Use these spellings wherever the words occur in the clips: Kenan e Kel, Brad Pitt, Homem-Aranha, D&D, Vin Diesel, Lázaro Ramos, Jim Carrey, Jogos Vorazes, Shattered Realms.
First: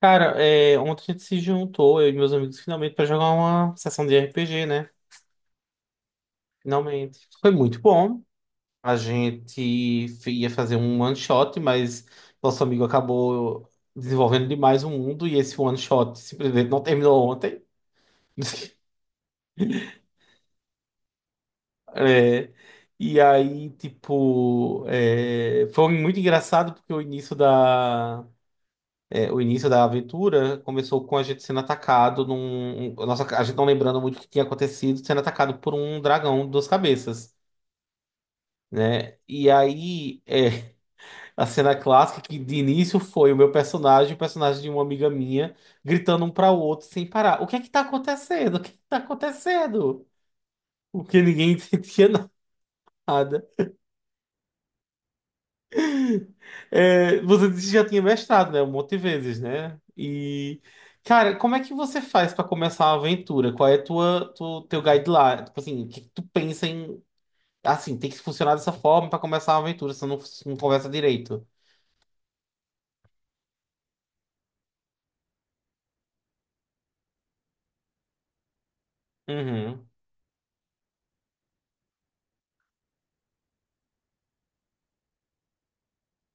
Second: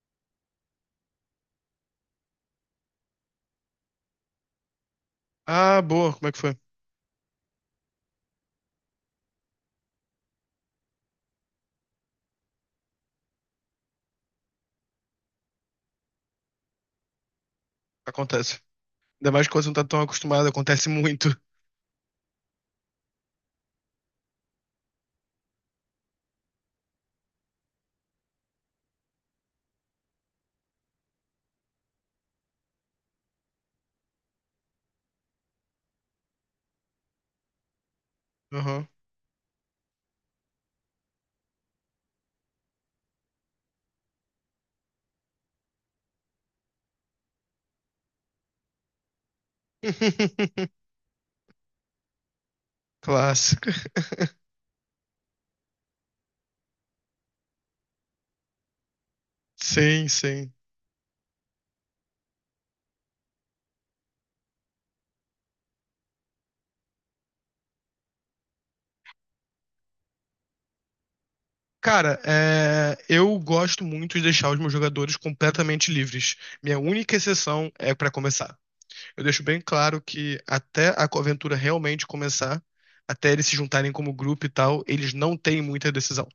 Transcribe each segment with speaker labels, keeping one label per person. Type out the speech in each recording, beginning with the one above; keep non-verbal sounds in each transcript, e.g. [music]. Speaker 1: Cara, ontem a gente se juntou, eu e meus amigos, finalmente, para jogar uma sessão de RPG, né?
Speaker 2: Ah, boa, como é que foi?
Speaker 1: Finalmente. Foi muito bom. A gente ia fazer um one shot, mas nosso amigo acabou desenvolvendo demais o mundo e esse one shot simplesmente não terminou ontem.
Speaker 2: Acontece.
Speaker 1: [laughs]
Speaker 2: Ainda mais quando você não tá tão acostumado, acontece muito.
Speaker 1: É, e aí, tipo, foi muito engraçado porque o início da aventura começou com a gente sendo atacado nossa, a gente não lembrando muito o que tinha acontecido, sendo atacado por um dragão de duas cabeças,
Speaker 2: Aham.
Speaker 1: né? E aí, [laughs] a cena clássica que de início foi o meu personagem e o personagem de uma amiga minha, gritando um para o outro sem parar: o que é que tá acontecendo? O que é que tá acontecendo?
Speaker 2: [laughs]
Speaker 1: Porque ninguém [laughs] entendia nada.
Speaker 2: Clássico.
Speaker 1: É, você disse que já tinha mestrado, né? Um monte de vezes, né?
Speaker 2: Sim, sim.
Speaker 1: E, cara, como é que você faz para começar uma aventura? Qual é a teu guideline? Tipo assim, o que que tu pensa em, assim, tem que funcionar dessa forma para começar uma aventura, se não conversa direito.
Speaker 2: Cara, é, eu gosto muito de deixar os meus jogadores completamente livres. Minha única exceção é pra começar. Eu deixo bem
Speaker 1: Uhum,
Speaker 2: claro que até a aventura realmente começar, até eles se juntarem como grupo e tal, eles não têm muita decisão.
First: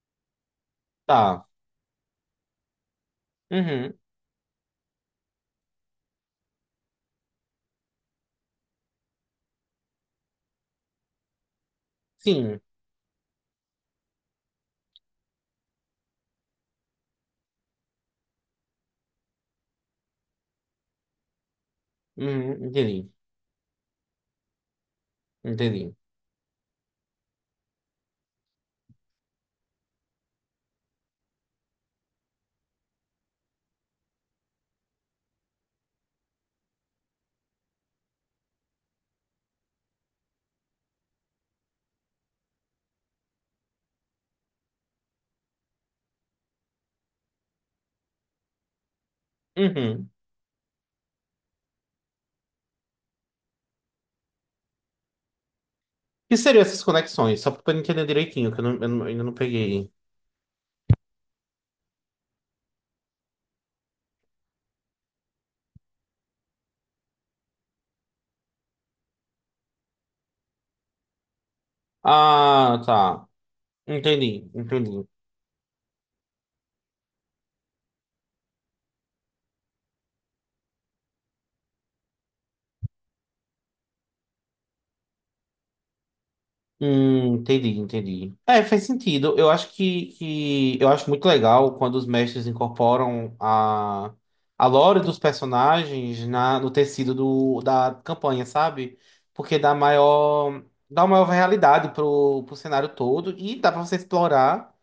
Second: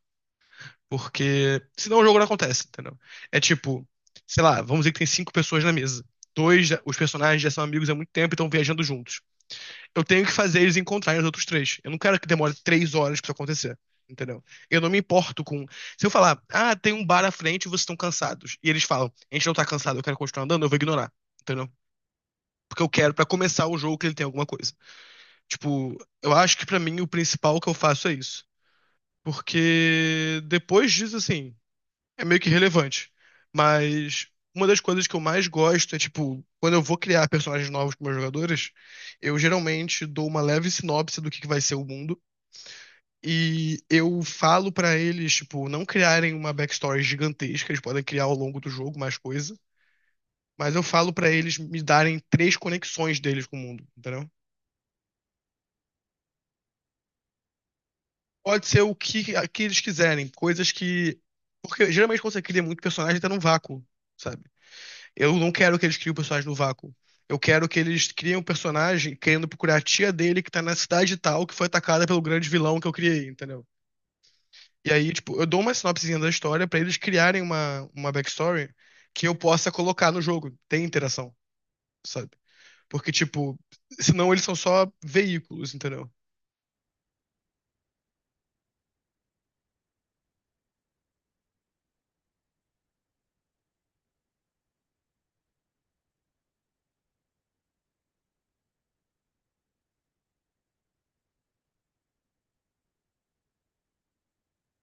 Speaker 1: tá.
Speaker 2: Porque senão o jogo não acontece, entendeu? É tipo,
Speaker 1: Uhum,
Speaker 2: sei lá, vamos dizer que tem cinco pessoas na mesa. Os personagens já são amigos há muito tempo e estão viajando juntos. Eu tenho que fazer eles encontrarem os outros três. Eu não quero que demore
Speaker 1: sim.
Speaker 2: três horas pra isso acontecer, entendeu? Eu não me importo com. Se eu falar, ah, tem um bar à frente e vocês estão cansados. E eles falam, a gente não tá cansado, eu quero continuar andando, eu vou ignorar, entendeu?
Speaker 1: Uhum,
Speaker 2: Porque eu
Speaker 1: entendi,
Speaker 2: quero pra começar o jogo que ele tem alguma coisa.
Speaker 1: entendi.
Speaker 2: Tipo, eu acho que pra mim o principal que eu faço é isso. Porque depois disso, assim é meio que irrelevante. Mas uma das coisas que eu mais gosto é, tipo, quando eu vou criar personagens novos com meus jogadores, eu geralmente dou uma leve sinopse do que vai ser o mundo. E eu falo pra eles, tipo, não criarem uma backstory gigantesca, eles podem criar ao longo do jogo mais coisa.
Speaker 1: Uhum.
Speaker 2: Mas eu falo pra eles me darem três conexões deles com o mundo, entendeu?
Speaker 1: O que seriam essas conexões? Só para entender direitinho, que
Speaker 2: Pode ser
Speaker 1: eu
Speaker 2: o
Speaker 1: não- ainda não
Speaker 2: que, que eles
Speaker 1: peguei.
Speaker 2: quiserem, coisas que. Porque geralmente quando você cria muito personagem, tá num vácuo, sabe? Eu não quero que eles criem o personagem no vácuo. Eu quero que eles criem um personagem querendo procurar a tia dele que tá na cidade tal, que foi atacada pelo grande vilão
Speaker 1: Ah,
Speaker 2: que eu criei,
Speaker 1: tá.
Speaker 2: entendeu?
Speaker 1: Entendi,
Speaker 2: E
Speaker 1: entendi.
Speaker 2: aí, tipo, eu dou uma sinopsezinha da história pra eles criarem uma backstory que eu possa colocar no jogo. Tem interação, sabe? Porque, tipo, senão eles são só veículos, entendeu?
Speaker 1: Entendi, entendi. É, faz sentido. Eu acho que eu acho muito legal quando os mestres incorporam a lore dos personagens no tecido da campanha, sabe? Porque dá maior, dá uma maior realidade pro cenário todo e dá pra você explorar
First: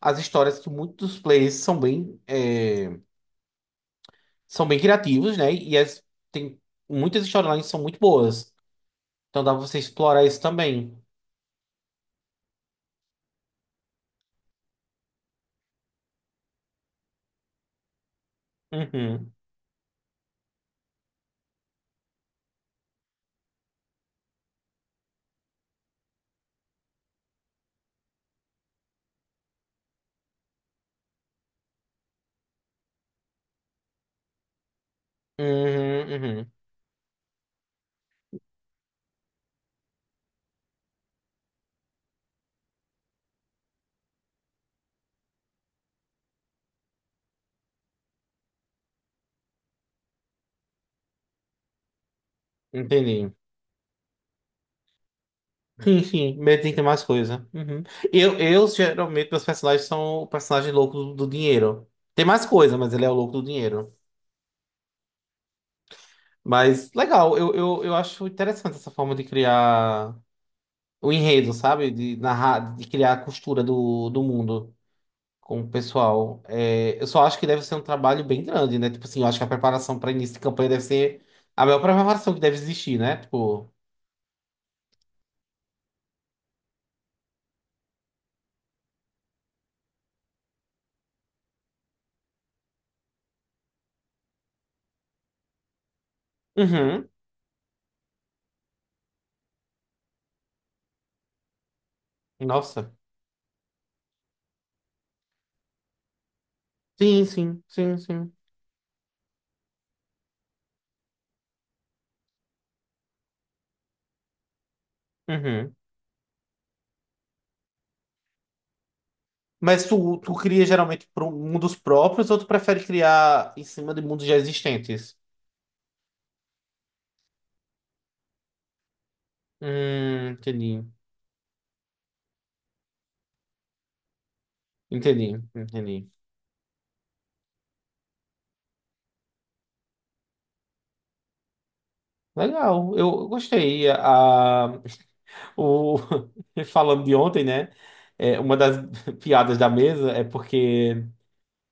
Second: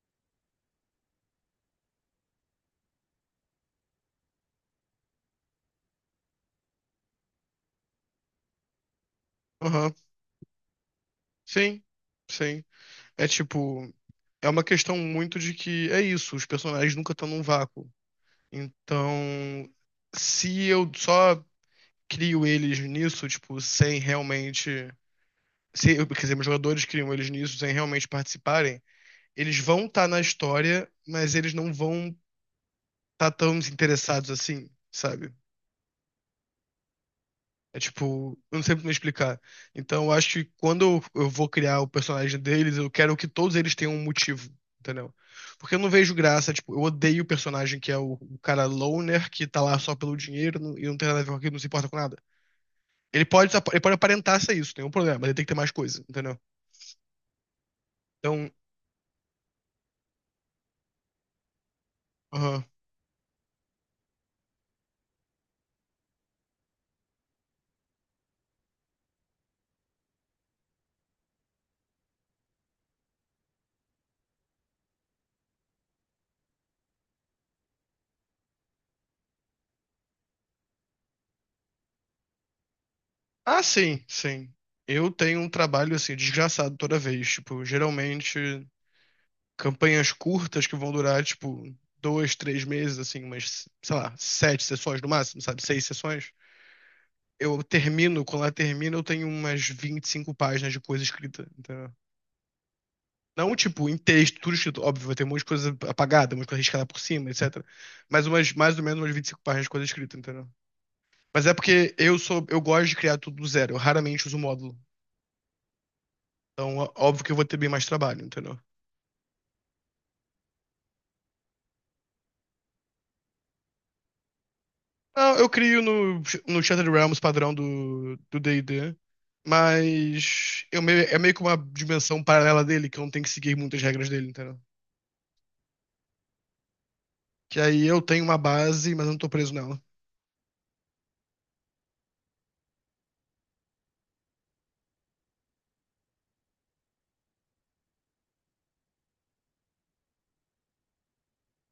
Speaker 1: as histórias que muitos players são bem, são bem criativos, né? Tem muitas histórias que são muito boas. Então dá pra você
Speaker 2: Aham.
Speaker 1: explorar isso também.
Speaker 2: Sim, sim. É tipo, é uma questão muito de que é isso, os personagens nunca estão num vácuo.
Speaker 1: Uhum.
Speaker 2: Então, se eu só crio eles nisso, tipo, sem realmente. Se, quer dizer, meus jogadores criam eles nisso sem realmente participarem, eles vão estar na história, mas eles não vão estar tão interessados assim, sabe?
Speaker 1: Uhum, uhum.
Speaker 2: É tipo, eu não sei muito me explicar. Então, eu acho que quando eu vou criar o personagem deles, eu quero que todos eles tenham um motivo, entendeu? Porque eu não vejo graça, tipo, eu odeio o personagem que é o cara loner, que tá lá só pelo dinheiro e não tem nada a ver com aquilo, não se importa com nada. Ele
Speaker 1: Entendi.
Speaker 2: pode, ele pode aparentar ser isso, tem um problema, mas ele tem que ter mais coisa,
Speaker 1: Sim.
Speaker 2: entendeu?
Speaker 1: Medo tem que ter mais coisa. Uhum.
Speaker 2: Então,
Speaker 1: Geralmente, meus personagens são o personagem louco do dinheiro. Tem mais
Speaker 2: aham.
Speaker 1: coisa, mas ele é o louco do dinheiro. Mas legal, eu acho interessante essa forma de criar o enredo, sabe? De narrar, de criar a costura do mundo com o pessoal. É, eu só acho que deve ser um trabalho bem grande, né? Tipo assim, eu acho que a preparação para início de campanha deve ser a melhor preparação que deve existir, né?
Speaker 2: Ah,
Speaker 1: Tipo.
Speaker 2: sim, sim. Eu tenho um trabalho, assim, desgraçado toda vez. Tipo, geralmente. Campanhas curtas que vão durar, tipo, dois, três meses, assim, umas, sei lá, sete sessões no máximo, sabe? Seis sessões.
Speaker 1: Uhum.
Speaker 2: Eu termino, quando ela termina, eu tenho umas 25 páginas de coisa escrita, entendeu?
Speaker 1: Nossa.
Speaker 2: Não, tipo, em texto, tudo escrito, óbvio, vai ter um monte de coisa apagada, um monte de coisa riscada por
Speaker 1: Sim,
Speaker 2: cima, etc.
Speaker 1: sim, sim,
Speaker 2: Mas
Speaker 1: sim.
Speaker 2: umas, mais ou menos umas 25 páginas de coisa escrita, entendeu? Mas é porque eu sou, eu gosto de criar tudo do zero, eu raramente uso módulo.
Speaker 1: Uhum.
Speaker 2: Então, óbvio que eu vou ter bem mais trabalho, entendeu?
Speaker 1: Mas tu cria geralmente para mundos próprios ou tu prefere criar em cima de mundos já existentes?
Speaker 2: Não, eu crio no, no Shattered Realms padrão do D&D, mas eu
Speaker 1: Entendi.
Speaker 2: meio, é meio que uma dimensão paralela dele, que eu não tenho que seguir muitas regras dele, entendeu?
Speaker 1: Entendi, entendi.
Speaker 2: Que aí eu tenho uma base, mas eu não tô preso nela.
Speaker 1: Legal, eu gostei. O, [laughs] falando de ontem, né? É, uma das [laughs] piadas da mesa é porque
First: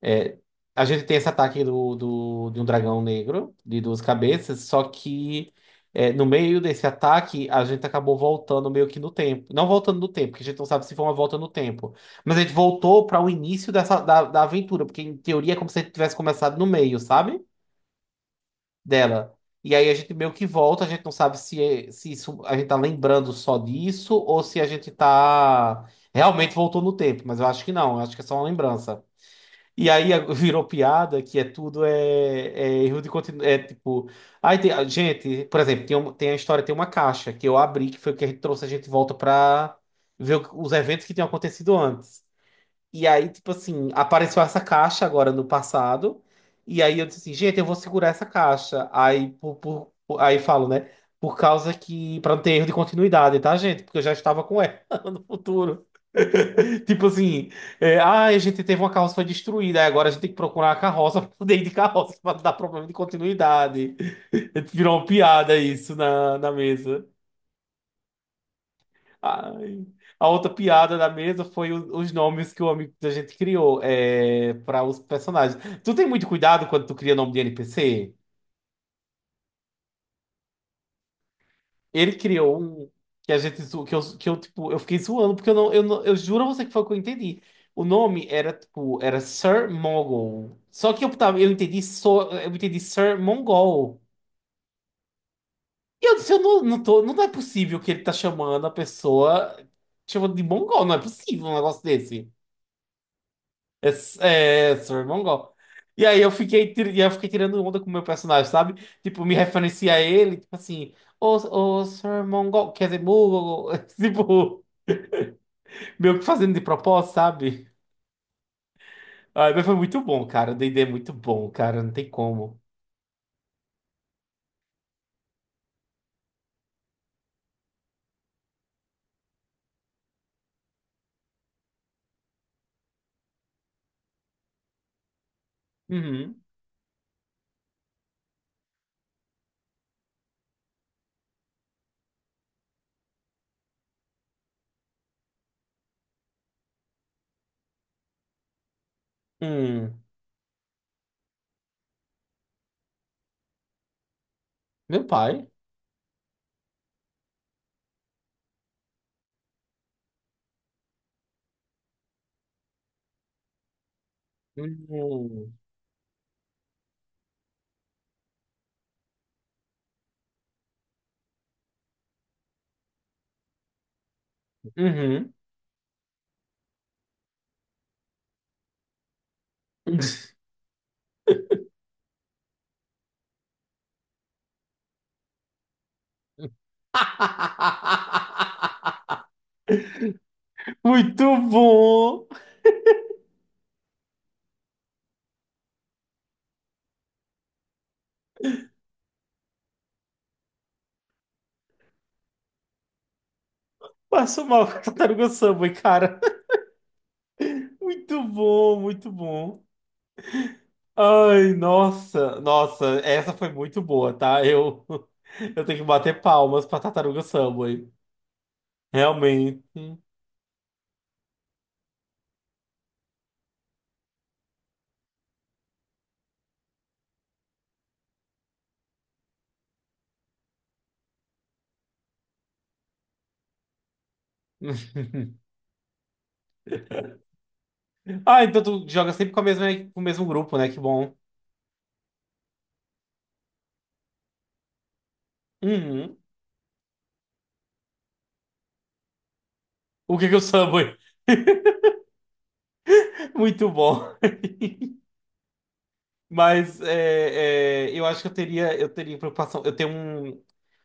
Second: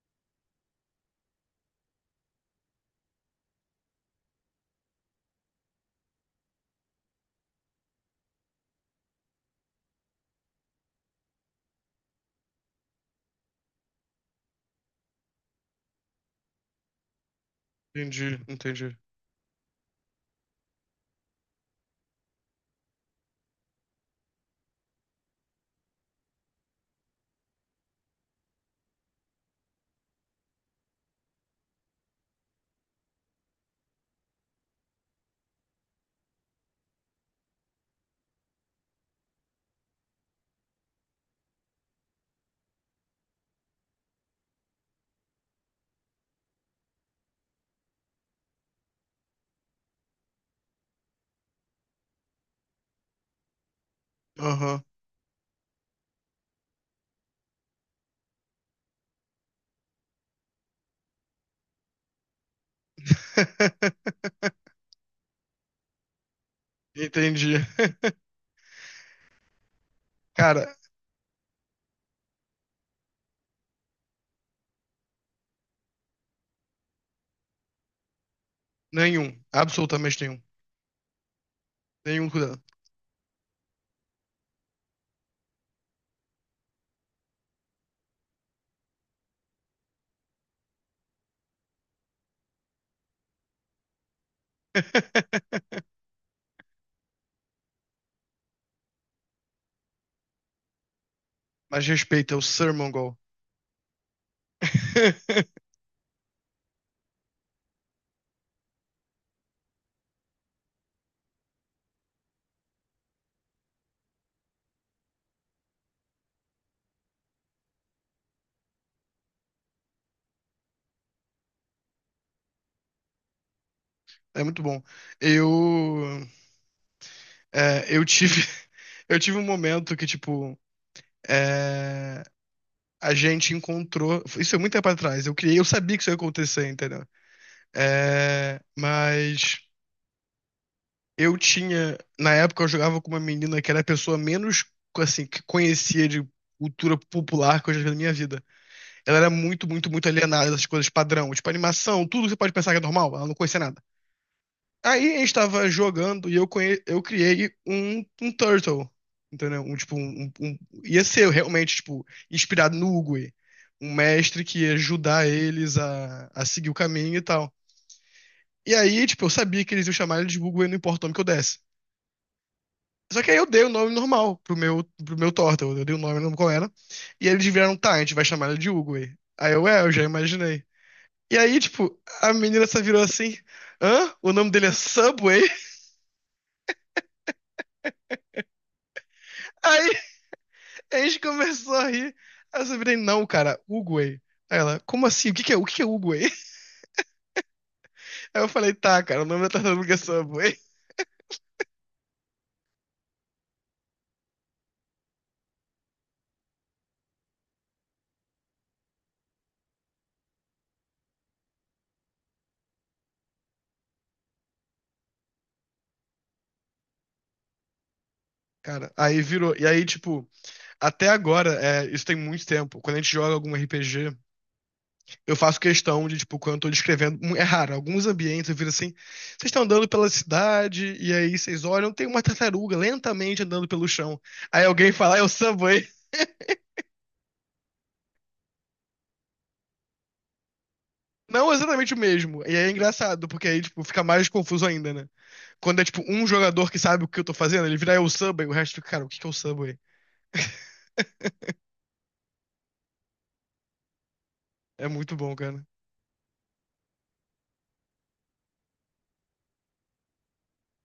Speaker 1: é, a gente tem esse ataque de um dragão negro de duas cabeças, só que é, no meio desse ataque a gente acabou voltando meio que no tempo. Não voltando no tempo, porque a gente não sabe se foi uma volta no tempo. Mas a gente voltou para o início da aventura, porque em teoria é como se a gente tivesse começado no meio, sabe?
Speaker 2: Entendi, entendi.
Speaker 1: Dela. E aí a gente meio que volta, a gente não sabe se isso, a gente tá lembrando só disso ou se a gente tá realmente voltou no tempo. Mas eu acho que não, eu acho que é só uma lembrança. E aí virou piada que é tudo é erro de continuidade. É tipo. Aí tem, gente, por exemplo, tem a história, tem uma caixa que eu abri, que foi o que a gente trouxe a gente de volta pra ver os eventos que tinham acontecido antes. E aí, tipo assim, apareceu essa caixa agora no passado. E aí eu disse assim, gente, eu vou segurar essa caixa. Aí, aí falo, né? Por causa que. Pra não ter erro de continuidade, tá, gente? Porque eu já estava com ela
Speaker 2: Aham.
Speaker 1: [laughs] no futuro. [laughs] Tipo assim, ah, a gente teve uma carroça que foi destruída, aí agora a gente tem que procurar a carroça para poder ir de carroça para dar problema de continuidade.
Speaker 2: [laughs]
Speaker 1: Virou uma piada isso na mesa.
Speaker 2: Entendi. [laughs]
Speaker 1: Ai. A outra
Speaker 2: Cara,
Speaker 1: piada da mesa foi os nomes que o amigo da gente criou é, para os personagens. Tu tem muito cuidado quando tu cria nome de NPC?
Speaker 2: nenhum. Absolutamente nenhum.
Speaker 1: Ele
Speaker 2: Nenhum
Speaker 1: criou
Speaker 2: cuidado.
Speaker 1: um que a gente zo- que eu tipo, eu fiquei zoando porque eu não, eu não, eu juro a você que foi o que eu entendi. O nome era tipo, era Sir Mongol. Só que eu tava, eu entendi só, eu entendi Sir Mongol.
Speaker 2: [laughs]
Speaker 1: E eu disse, eu não, não tô, não é possível que ele tá chamando a pessoa chamando de mongol, não é possível um negócio
Speaker 2: Mas
Speaker 1: desse.
Speaker 2: respeita, é o Sir Mongol.
Speaker 1: É, é Sir Mongol.
Speaker 2: [laughs]
Speaker 1: E aí eu fiquei, tirando onda com o meu personagem, sabe? Tipo, me referencia a ele, tipo assim, Sir Mongol, quer dizer, Mongol, [laughs] tipo. Meio que fazendo de propósito, sabe? Ah, mas foi muito bom, cara. O D&D é muito bom, cara. Não tem como.
Speaker 2: É muito bom. Eu, eu tive, [laughs] eu tive um momento que, tipo, é, a gente encontrou. Isso é muito tempo atrás. Eu criei, eu sabia que isso ia
Speaker 1: Uhum.
Speaker 2: acontecer, entendeu? É, mas eu tinha. Na época eu jogava com uma menina que era a pessoa menos assim, que conhecia de cultura popular que eu já vi na minha vida. Ela era muito, muito,
Speaker 1: Hum.
Speaker 2: muito alienada dessas coisas padrão, tipo animação, tudo que você pode pensar que é normal, ela não conhecia nada.
Speaker 1: Meu
Speaker 2: Aí a gente
Speaker 1: pai.
Speaker 2: tava jogando e eu, conhe... eu criei um Turtle, entendeu? Um, tipo, um, ia ser realmente, tipo, inspirado no Uguay. Um mestre que ia ajudar
Speaker 1: Uhum.
Speaker 2: eles a seguir o caminho e tal. E aí, tipo, eu sabia que eles iam chamar ele de Uguay, não importa o nome que eu desse. Só que aí eu dei o nome normal pro meu
Speaker 1: Uhum.
Speaker 2: Turtle. Eu dei o nome, não lembro qual era. E eles vieram, tá, a gente vai chamar ele de Uguay. Aí eu, é, eu já imaginei. E aí, tipo, a menina só virou assim, hã? O nome dele é Subway? [laughs]
Speaker 1: [laughs]
Speaker 2: Aí Aí a gente
Speaker 1: Muito
Speaker 2: começou a rir.
Speaker 1: bom.
Speaker 2: Aí eu só virei, não, cara, Uguay. Aí ela, como assim? O que que é Uguay? [laughs] Aí eu falei, tá, cara, o nome da tartaruga é Subway.
Speaker 1: Passo mal com a tartaruga Subway, cara. Muito bom, muito bom. Ai, nossa, nossa, essa foi muito boa, tá? Eu, [laughs] eu tenho que bater palmas pra tartaruga Subway.
Speaker 2: Cara, aí virou. E aí,
Speaker 1: Realmente.
Speaker 2: tipo, até agora, é, isso tem muito tempo. Quando a gente joga algum RPG, eu faço questão de, tipo, quando eu tô descrevendo, é raro, alguns ambientes eu viro assim, vocês estão andando pela cidade, e aí vocês olham, tem uma tartaruga lentamente andando pelo chão. Aí alguém fala, é o
Speaker 1: [laughs]
Speaker 2: Subway.
Speaker 1: Ah, então tu joga sempre com a mesma, com o mesmo grupo, né? Que bom.
Speaker 2: Não exatamente o mesmo. E aí é engraçado, porque aí, tipo, fica mais confuso ainda, né? Quando é tipo
Speaker 1: Uhum.
Speaker 2: um jogador que sabe o que eu tô fazendo, ele vira eu Subway, o resto fica, cara, o que que é o Subway?
Speaker 1: O que que eu Subway? [laughs] Muito bom.
Speaker 2: É muito bom, cara.
Speaker 1: Mas eu acho eu teria preocupação. Eu tenho um.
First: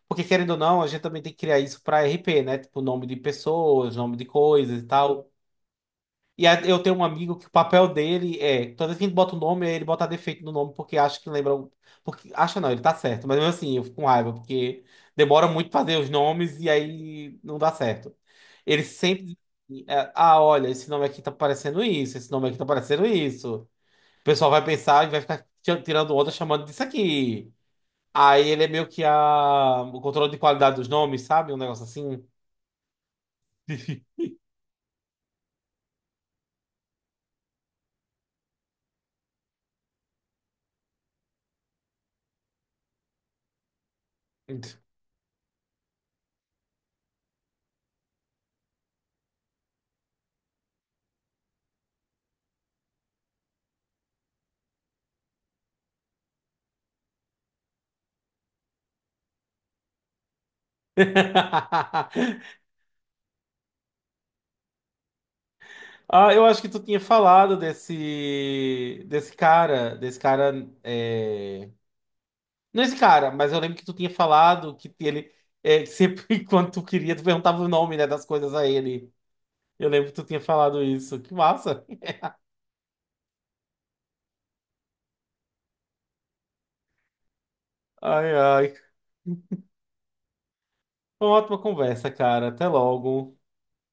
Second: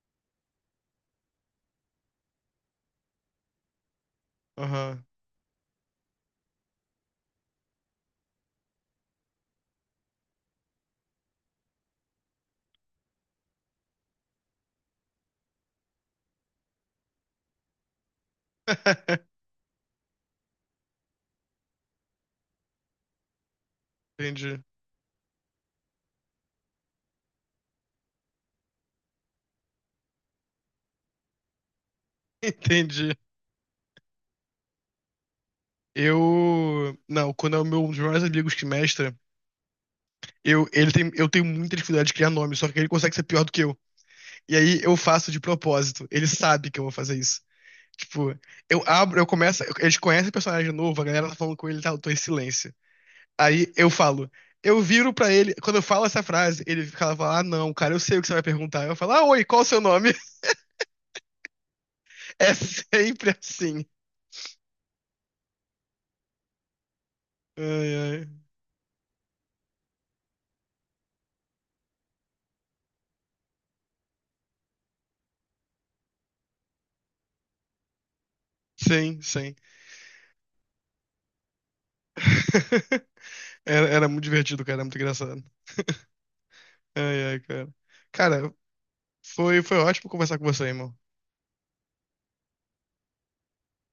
Speaker 1: Porque querendo ou não, a gente também tem que criar isso para RP, né? Tipo, nome de pessoas, nome de coisas e
Speaker 2: Aham.
Speaker 1: tal. E aí eu tenho um amigo que o papel dele é, toda vez que a gente bota o nome, ele bota defeito no nome porque acha que lembra. Porque acha não, ele tá certo. Mas mesmo assim, eu fico com raiva, porque demora muito fazer os nomes e aí não dá certo. Ele sempre diz
Speaker 2: [laughs]
Speaker 1: assim, ah, olha, esse nome aqui tá parecendo isso, esse nome aqui tá parecendo isso. O pessoal
Speaker 2: Entendi.
Speaker 1: vai pensar e vai ficar tirando onda chamando disso aqui. Aí ele é meio que a... o controle de qualidade dos nomes, sabe? Um negócio assim.
Speaker 2: Entendi. Eu. Não, quando é o meu, um dos meus amigos que mestra, eu, ele tem, eu tenho muita dificuldade de criar nome, só que ele consegue ser pior do que eu. E aí eu
Speaker 1: [laughs]
Speaker 2: faço de propósito. Ele sabe que eu vou fazer isso. Tipo, eu abro, eu começo. Eles conhecem o personagem novo, a galera tá falando com ele e tal, eu tô em silêncio. Aí eu falo, eu viro pra ele, quando eu falo essa frase, ele fica lá, fala, ah, não, cara, eu sei o que você vai perguntar. Eu falo, ah, oi, qual o seu nome? [laughs] É sempre assim.
Speaker 1: Ah, eu acho que tu tinha falado
Speaker 2: Ai, ai.
Speaker 1: desse cara, é... não esse cara, mas eu lembro que tu tinha falado que ele que sempre [laughs] quando tu queria tu perguntava o nome, né, das coisas a ele.
Speaker 2: Sim, sim.
Speaker 1: Eu lembro que tu tinha falado isso. Que massa!
Speaker 2: [laughs] Era muito divertido, cara, era muito engraçado. Ai, ai, cara.
Speaker 1: Ai,
Speaker 2: Cara,
Speaker 1: ai.
Speaker 2: foi ótimo conversar com você, irmão.
Speaker 1: Foi uma ótima conversa, cara. Até logo.